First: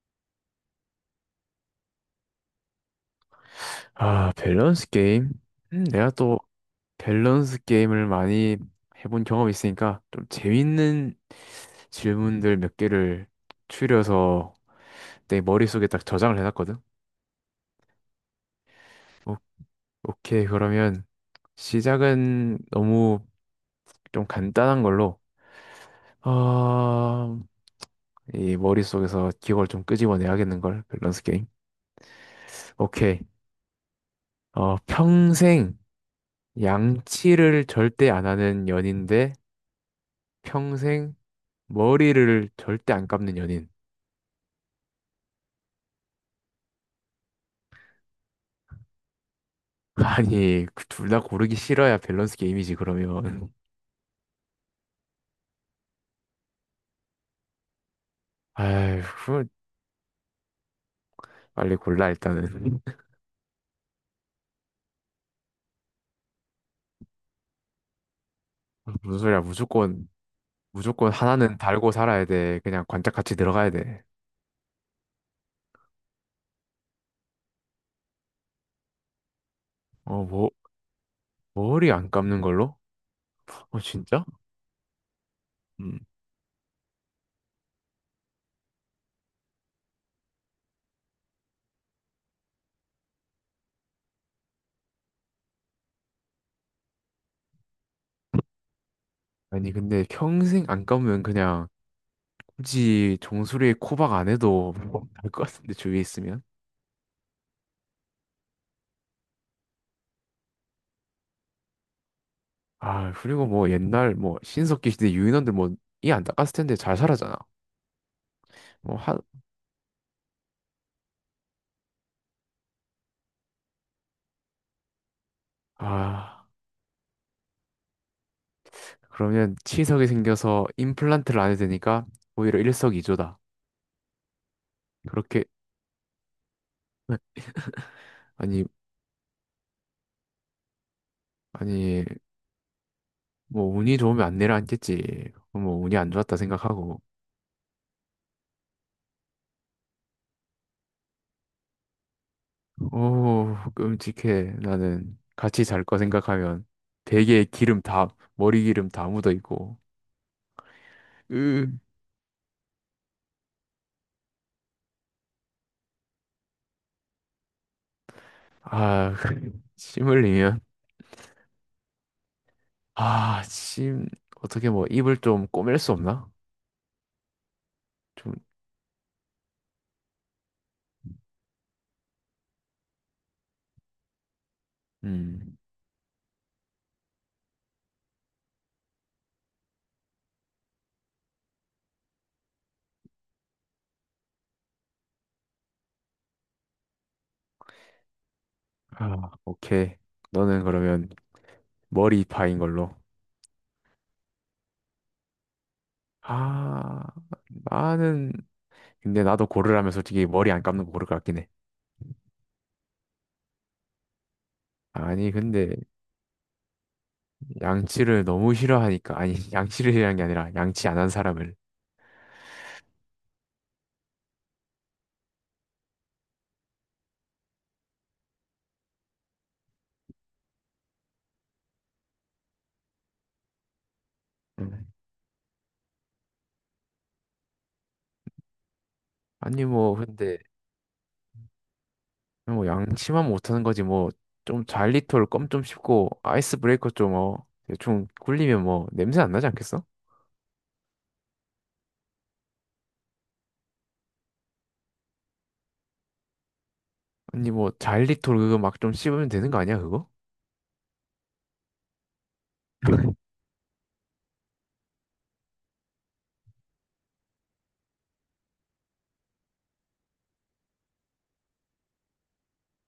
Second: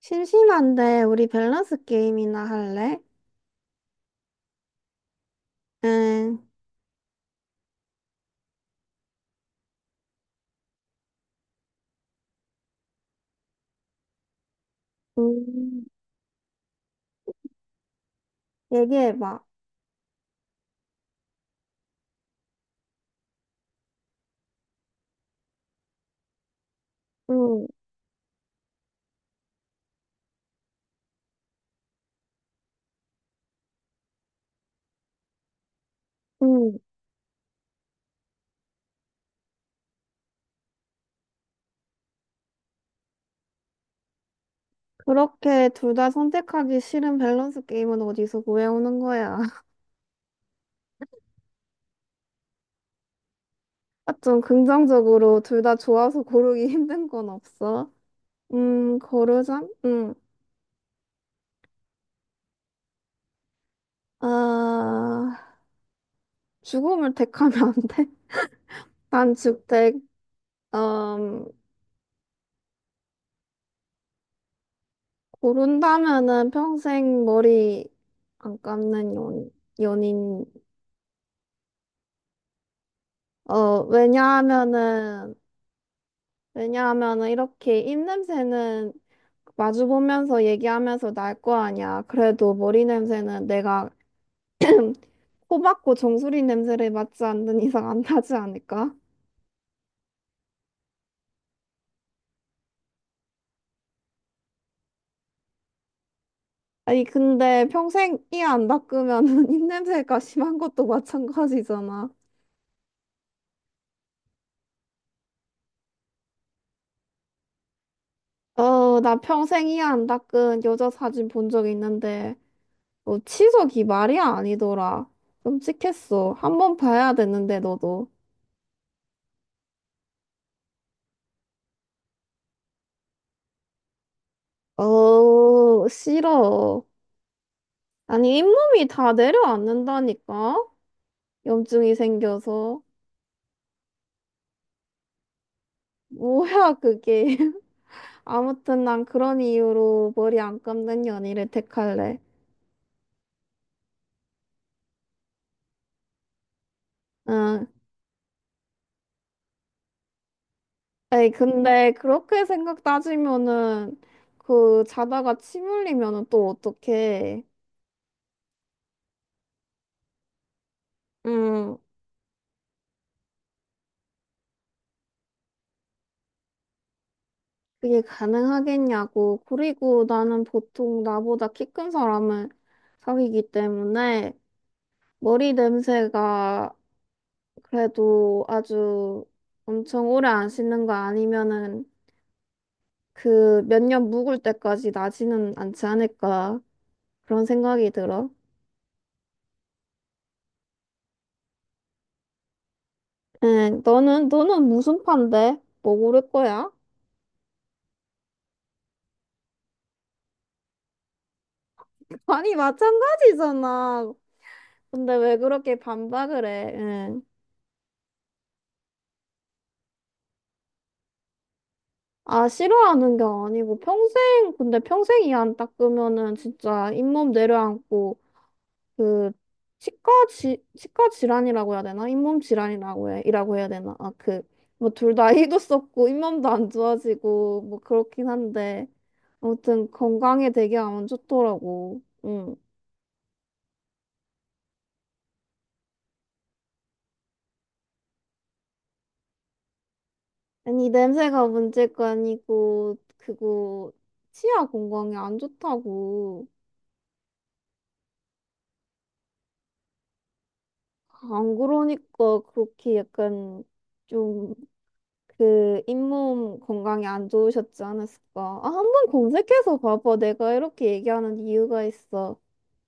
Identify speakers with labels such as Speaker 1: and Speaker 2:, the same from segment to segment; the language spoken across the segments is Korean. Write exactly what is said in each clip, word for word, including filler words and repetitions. Speaker 1: 심심한데 우리 밸런스 게임이나 할래?
Speaker 2: 아, 밸런스 게임? 음, 내가
Speaker 1: 응,
Speaker 2: 또 밸런스 게임을 많이 해본 경험이 있으니까 좀 재밌는 질문들 몇 개를 추려서 내
Speaker 1: 음,
Speaker 2: 머릿속에 딱 저장을 해놨거든. 오,
Speaker 1: 얘기해봐.
Speaker 2: 오케이, 그러면 시작은 너무 좀 간단한 걸로. 어,
Speaker 1: 응
Speaker 2: 이 머릿속에서 기억을 좀 끄집어내야겠는걸, 밸런스 게임. 오케이. 어, 평생
Speaker 1: 응
Speaker 2: 양치를 절대 안 하는 연인데 평생 머리를 절대 안 감는 연인.
Speaker 1: 그렇게 둘 다 선택하기 싫은 밸런스 게임은 어디서 구해오는 거야?
Speaker 2: 아니, 그 둘다 고르기 싫어야 밸런스 게임이지, 그러면.
Speaker 1: 아, 좀 긍정적으로 둘 다 좋아서 고르기 힘든 건 없어? 음,
Speaker 2: 아휴, 그
Speaker 1: 고르자. 응
Speaker 2: 빨리 골라, 일단은.
Speaker 1: 아, 죽음을 택하면 안 돼?
Speaker 2: 무슨
Speaker 1: 난
Speaker 2: 소리야,
Speaker 1: 죽택.
Speaker 2: 무조건, 무조건
Speaker 1: 음,
Speaker 2: 하나는 달고 살아야 돼. 그냥 관짝같이 들어가야 돼.
Speaker 1: 고른다면은 평생 머리 안 감는 연,
Speaker 2: 어,
Speaker 1: 연인.
Speaker 2: 뭐, 머리 안 감는 걸로?
Speaker 1: 어,
Speaker 2: 어, 진짜?
Speaker 1: 왜냐하면은,
Speaker 2: 음.
Speaker 1: 왜냐하면은 이렇게 입 냄새는 마주보면서 얘기하면서 날 거 아니야. 그래도 머리 냄새는 내가 코 박고 정수리 냄새를 맡지 않는 이상 안 나지 않을까?
Speaker 2: 아니, 근데 평생 안 감으면 그냥 굳이 종소리에 코박 안 해도 날 것 같은데, 주위에 있으면.
Speaker 1: 아니, 근데 평생 이 안 닦으면은 입 냄새가 심한 것도 마찬가지잖아.
Speaker 2: 아, 그리고 뭐 옛날 뭐 신석기 시대 유인원들 뭐 이 안 닦았을 텐데 잘 살았잖아. 뭐
Speaker 1: 어, 나
Speaker 2: 한,
Speaker 1: 평생 이 안 닦은 여자 사진 본 적 있는데, 어, 치석이 말이 아니더라. 끔찍했어.
Speaker 2: 아.
Speaker 1: 한번 봐야 되는데, 너도.
Speaker 2: 그러면 치석이 생겨서 임플란트를 안 해도 되니까 오히려 일석이조다. 그렇게
Speaker 1: 어, 싫어. 아니,
Speaker 2: 아니
Speaker 1: 잇몸이 다 내려앉는다니까? 염증이
Speaker 2: 아니
Speaker 1: 생겨서.
Speaker 2: 뭐 운이 좋으면 안 내려앉겠지. 뭐 운이 안 좋았다
Speaker 1: 뭐야,
Speaker 2: 생각하고
Speaker 1: 그게. 아무튼 난 그런 이유로 머리 안 감는 연희를 택할래.
Speaker 2: 오 끔찍해. 나는 같이 잘 거 생각하면 베개에
Speaker 1: 응.
Speaker 2: 기름 다 머리 기름 다 묻어 있고
Speaker 1: 에이,
Speaker 2: 으아
Speaker 1: 근데 그렇게 생각 따지면은, 그, 자다가 침 흘리면은 또 어떡해.
Speaker 2: 침 흘리면
Speaker 1: 응.
Speaker 2: 아침 어떻게 뭐 입을 좀 꼬맬 수 없나?
Speaker 1: 그게
Speaker 2: 좀
Speaker 1: 가능하겠냐고. 그리고 나는 보통 나보다 키 큰 사람을 사귀기 때문에
Speaker 2: 음
Speaker 1: 머리 냄새가 그래도 아주 엄청 오래 안 씻는 거 아니면은 그 몇 년 묵을 때까지 나지는 않지 않을까 그런 생각이 들어.
Speaker 2: 아 오케이 너는 그러면 머리파인 걸로.
Speaker 1: 응, 너는 너는 무슨 판데? 뭐 고를 거야?
Speaker 2: 아, 나는, 근데 나도 고르라면 솔직히 머리 안 감는 거 고를 것 같긴 해.
Speaker 1: 아니 마찬가지잖아. 근데
Speaker 2: 아니,
Speaker 1: 왜
Speaker 2: 근데
Speaker 1: 그렇게 반박을 해? 응.
Speaker 2: 양치를 너무 싫어하니까, 아니, 양치를 싫어하는 게 아니라 양치 안 한 사람을.
Speaker 1: 아 싫어하는 게 아니고 평생 근데 평생 이안 닦으면은 진짜 잇몸 내려앉고 그 치과 지 치과 질환이라고 해야 되나? 잇몸 질환이라고 해, 이라고 해야 되나? 아, 그
Speaker 2: 음.
Speaker 1: 뭐 둘 다 희도 썼고 잇몸도 안 좋아지고 뭐 그렇긴 한데
Speaker 2: 아니,
Speaker 1: 아무튼
Speaker 2: 뭐, 근데,
Speaker 1: 건강에 되게 안 좋더라고. 응.
Speaker 2: 뭐, 양치만 못하는 거지, 뭐, 좀 잘리톨 껌 좀 씹고, 아이스 브레이커 좀, 어, 대충 굴리면 뭐, 냄새 안 나지 않겠어?
Speaker 1: 아니 냄새가 문제가 아니고 그거 치아 건강에 안 좋다고.
Speaker 2: 아니, 뭐, 잘리톨 그거 막 좀 씹으면 되는 거 아니야, 그거?
Speaker 1: 안 그러니까 그렇게 약간 좀 그 잇몸 건강이 안 좋으셨지 않았을까? 아, 한번 검색해서 봐봐. 내가 이렇게 얘기하는 이유가 있어.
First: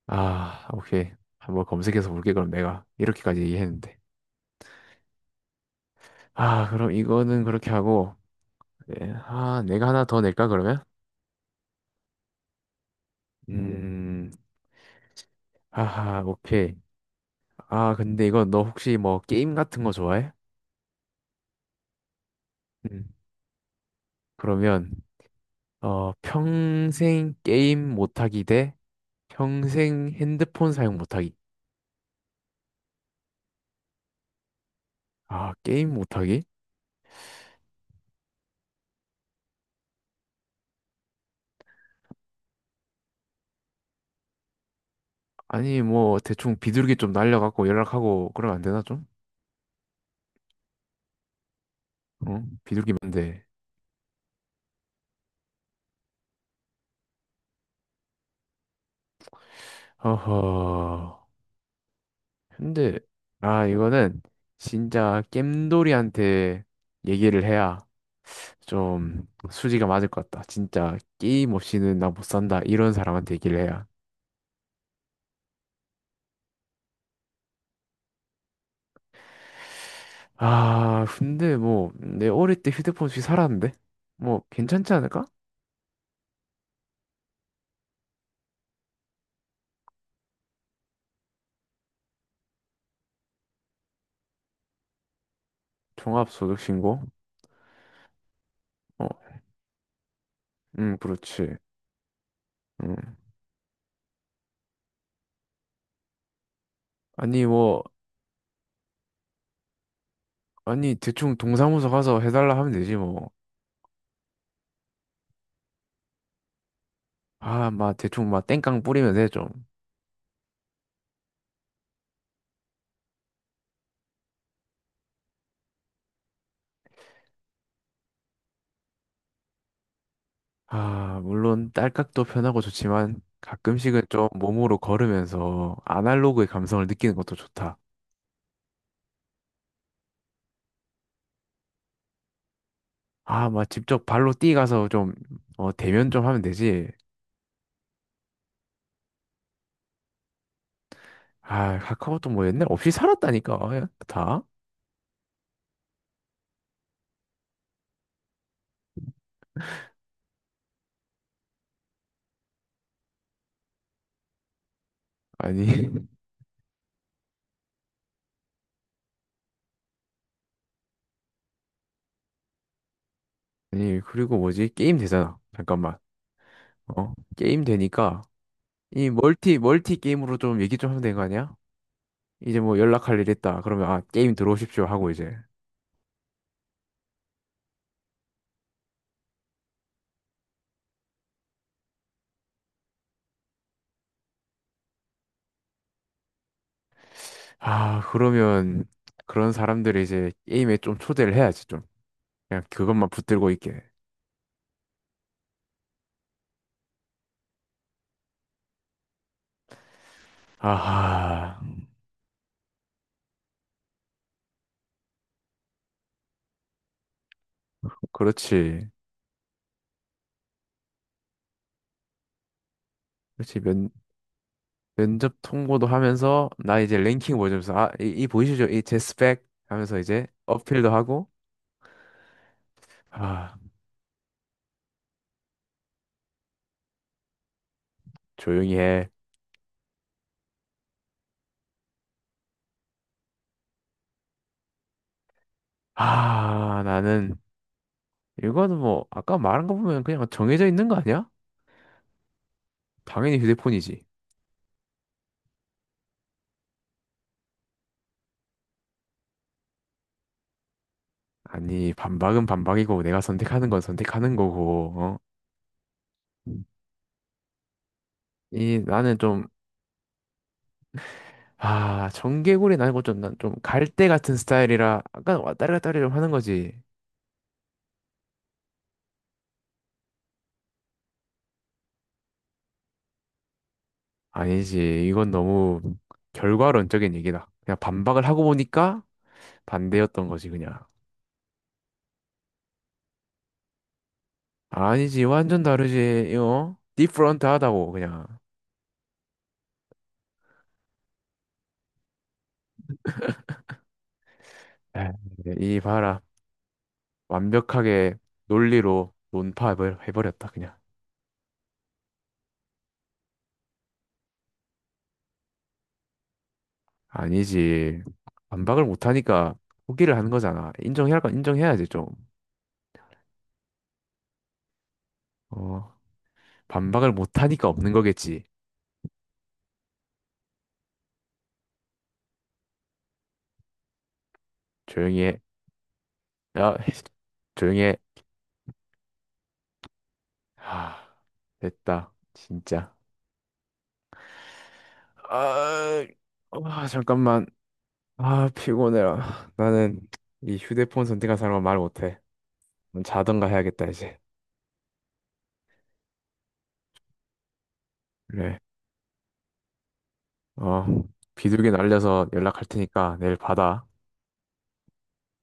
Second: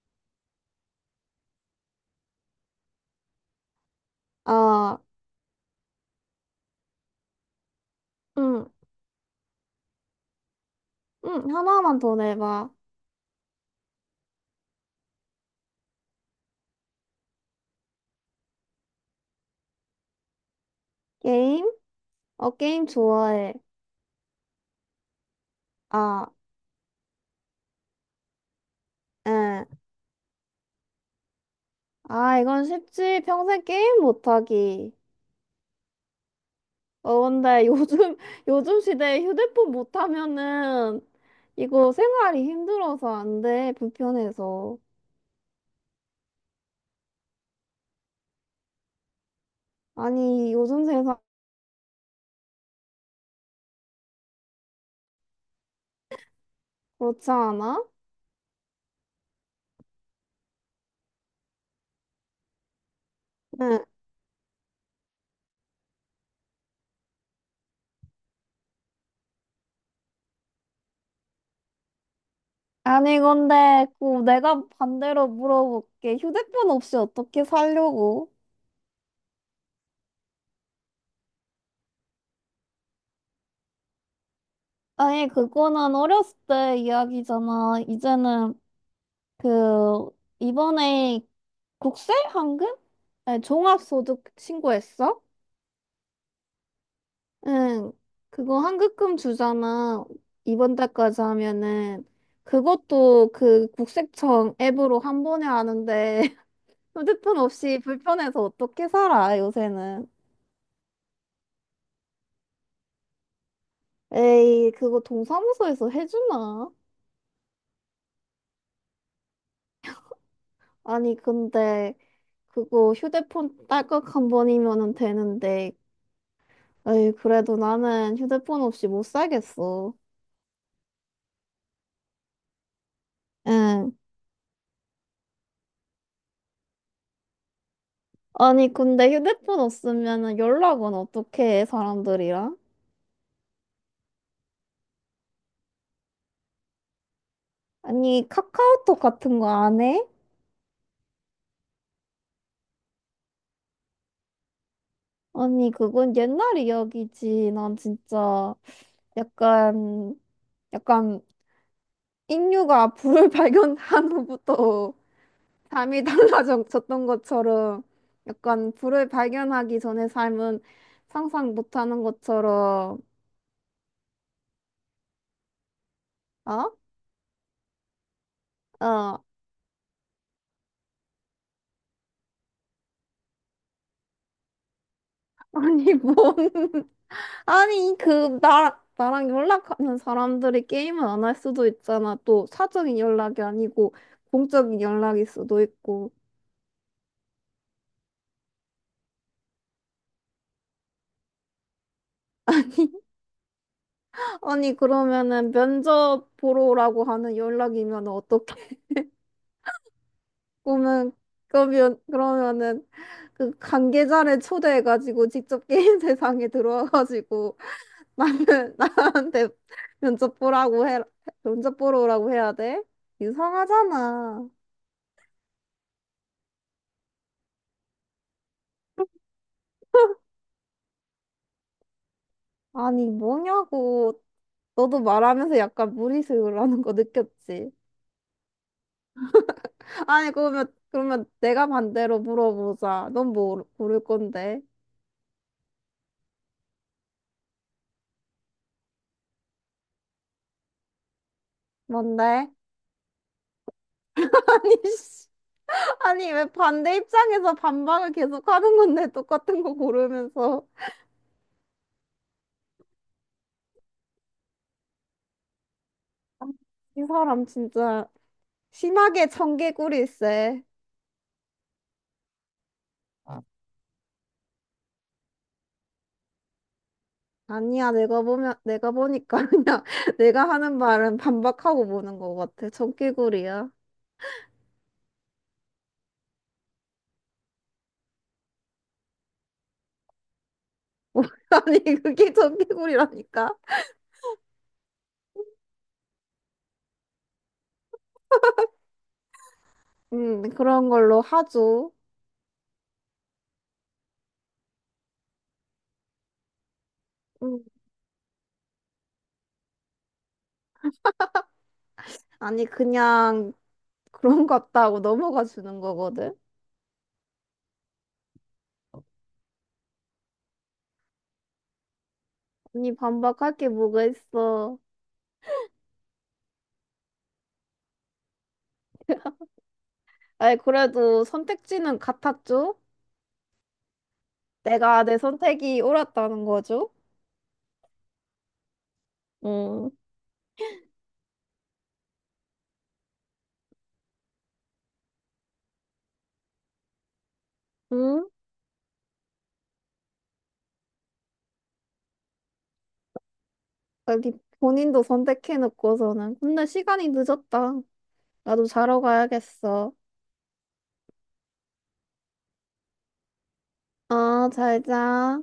Speaker 2: 아, 오케이. 한번 검색해서 볼게, 그럼 내가. 이렇게까지 얘기했는데.
Speaker 1: 아,
Speaker 2: 아, 그럼 이거는 그렇게 하고,
Speaker 1: 응,
Speaker 2: 네. 아, 내가 하나 더 낼까, 그러면?
Speaker 1: 응, 하나만 더 내봐.
Speaker 2: 음, 음, 하하, 오케이. 아, 근데 이거 너 혹시 뭐 게임 같은 거 좋아해?
Speaker 1: 게임? 어, 게임
Speaker 2: 음.
Speaker 1: 좋아해.
Speaker 2: 그러면, 어,
Speaker 1: 아,
Speaker 2: 평생 게임 못하기 대
Speaker 1: 응.
Speaker 2: 평생 핸드폰 사용 못하기.
Speaker 1: 아, 이건 쉽지. 평생 게임 못하기.
Speaker 2: 아, 게임 못하기?
Speaker 1: 어, 근데 요즘, 요즘 시대에 휴대폰 못하면은 이거 생활이 힘들어서 안 돼. 불편해서.
Speaker 2: 아니, 뭐, 대충 비둘기 좀 날려갖고 연락하고 그러면 안 되나, 좀?
Speaker 1: 아니, 요즘 세상
Speaker 2: 어? 비둘기면 돼.
Speaker 1: 그렇지 않아?
Speaker 2: 어허. 근데, 아,
Speaker 1: 응.
Speaker 2: 이거는 진짜 겜돌이한테 얘기를 해야 좀 수지가 맞을 것 같다. 진짜 게임 없이는 나 못 산다. 이런
Speaker 1: 아니,
Speaker 2: 사람한테 얘기를
Speaker 1: 근데,
Speaker 2: 해야.
Speaker 1: 그, 내가 반대로 물어볼게. 휴대폰 없이 어떻게 살려고?
Speaker 2: 아, 근데 뭐 내 어릴 때 휴대폰 없이 살았는데 뭐 괜찮지 않을까?
Speaker 1: 아니, 그거는 어렸을 때 이야기잖아. 이제는, 그, 이번에 국세? 한금? 네, 종합소득 신고했어?
Speaker 2: 종합소득신고?
Speaker 1: 응. 그거
Speaker 2: 어,
Speaker 1: 한급금 주잖아. 이번
Speaker 2: 음,
Speaker 1: 달까지
Speaker 2: 그렇지.
Speaker 1: 하면은.
Speaker 2: 음.
Speaker 1: 그것도 그 국세청 앱으로 한 번에 하는데, 휴대폰
Speaker 2: 아니
Speaker 1: 없이
Speaker 2: 뭐
Speaker 1: 불편해서 어떻게 살아, 요새는.
Speaker 2: 아니 대충 동사무소 가서 해달라 하면 되지 뭐.
Speaker 1: 에이, 그거 동사무소에서 해주나?
Speaker 2: 아, 막 대충 막 땡깡 뿌리면 돼 좀.
Speaker 1: 아니, 근데 그거 휴대폰 딸깍 한 번이면은 되는데, 에이, 그래도 나는 휴대폰 없이 못 살겠어.
Speaker 2: 아, 물론 딸깍도 편하고 좋지만
Speaker 1: 응.
Speaker 2: 가끔씩은 좀 몸으로 걸으면서 아날로그의 감성을 느끼는 것도 좋다.
Speaker 1: 아니, 근데 휴대폰 없으면은 연락은 어떻게 해, 사람들이랑?
Speaker 2: 아, 막 직접 발로 뛰어가서 좀, 어, 대면 좀 하면 되지.
Speaker 1: 아니, 카카오톡 같은 거 안 해?
Speaker 2: 아, 카카오톡 뭐 옛날 없이 살았다니까, 아, 다?
Speaker 1: 아니, 그건 옛날 이야기지. 난 진짜 약간, 약간, 인류가 불을 발견한 후부터
Speaker 2: 아니,
Speaker 1: 삶이 달라졌던 것처럼 약간 불을 발견하기 전에 삶은 상상 못하는 것처럼
Speaker 2: 아니, 그리고 뭐지? 게임 되잖아. 잠깐만.
Speaker 1: 어?
Speaker 2: 어, 게임 되니까, 이
Speaker 1: 어
Speaker 2: 멀티, 멀티 게임으로 좀 얘기 좀 하면 되는 거 아니야? 이제 뭐 연락할 일 있다. 그러면, 아, 게임 들어오십시오. 하고 이제.
Speaker 1: 아니 뭔 아니 그 나 나랑 연락하는 사람들이 게임을 안 할 수도 있잖아 또 사적인 연락이 아니고 공적인 연락일 수도 있고
Speaker 2: 아, 그러면, 그런 사람들을 이제 게임에 좀 초대를 해야지, 좀. 그냥 그것만 붙들고 있게.
Speaker 1: 아니 그러면은 면접 보러 오라고 하는 연락이면 어떡해 그러면
Speaker 2: 아하,
Speaker 1: 그러면 그러면은 그 관계자를 초대해가지고 직접 게임 세상에 들어와가지고 나는
Speaker 2: 그렇지.
Speaker 1: 나한테 면접 보라고 해 면접 보러 오라고 해야 돼?
Speaker 2: 그렇지. 몇,
Speaker 1: 이상하잖아.
Speaker 2: 면접 통보도 하면서 나 이제 랭킹 보여주면서 아, 이, 이 보이시죠? 이 제 스펙 하면서 이제 어필도 하고
Speaker 1: 아니
Speaker 2: 아,
Speaker 1: 뭐냐고 너도 말하면서 약간 무리수라는 거 느꼈지?
Speaker 2: 조용히 해.
Speaker 1: 아니 그러면 그러면 내가 반대로 물어보자. 넌 뭐 고를 건데?
Speaker 2: 아, 나는 이거는 뭐 아까 말한 거 보면 그냥 정해져 있는 거 아니야?
Speaker 1: 뭔데?
Speaker 2: 당연히 휴대폰이지.
Speaker 1: 아니 씨. 아니, 왜 반대 입장에서 반박을 계속 하는 건데, 똑같은 거 고르면서.
Speaker 2: 아니, 반박은 반박이고 내가 선택하는 건 선택하는 거고. 어?
Speaker 1: 아, 이 사람 진짜
Speaker 2: 이 나는
Speaker 1: 심하게
Speaker 2: 좀
Speaker 1: 청개구리세.
Speaker 2: 아, 정개구리 나고 좀난좀 갈대 같은 스타일이라 아까 왔다리 갔다리 좀 하는 거지.
Speaker 1: 아니야, 내가 보면, 내가 보니까 그냥 내가 하는 말은 반박하고 보는 것 같아. 청개구리야.
Speaker 2: 아니지. 이건 너무 결과론적인 얘기다. 그냥 반박을 하고 보니까 반대였던 거지, 그냥.
Speaker 1: 아니, 그게 청개구리라니까?
Speaker 2: 아니지. 완전 다르지. 이거 디프런트 하다고, 그냥.
Speaker 1: 음, 그런 걸로 하죠.
Speaker 2: 에이, 이 봐라.
Speaker 1: 음,
Speaker 2: 완벽하게 논리로 논파해버렸다, 그냥.
Speaker 1: 아니, 그냥 그런 것 같다고 넘어가 주는 거거든?
Speaker 2: 아니지. 반박을 못하니까 포기를 하는 거잖아. 인정해야 할 건 인정해야지, 좀.
Speaker 1: 아니, 반박할 게 뭐가 있어.
Speaker 2: 어, 반박을 못하니까 없는 거겠지.
Speaker 1: 아니, 그래도 선택지는 같았죠? 내가 내
Speaker 2: 조용히 해.
Speaker 1: 선택이 옳았다는
Speaker 2: 야,
Speaker 1: 거죠?
Speaker 2: 조용히 해.
Speaker 1: 응,
Speaker 2: 하, 됐다. 진짜. 아, 아, 잠깐만.
Speaker 1: 응?
Speaker 2: 아, 피곤해라. 나는 이 휴대폰 선택한 사람은 말 못해. 넌 자던가 해야겠다, 이제.
Speaker 1: 여기 본인도 선택해놓고서는. 근데 시간이 늦었다.
Speaker 2: 그래.
Speaker 1: 나도 자러 가야겠어.
Speaker 2: 어, 비둘기 날려서 연락할 테니까 내일 받아.
Speaker 1: 아, 잘 자.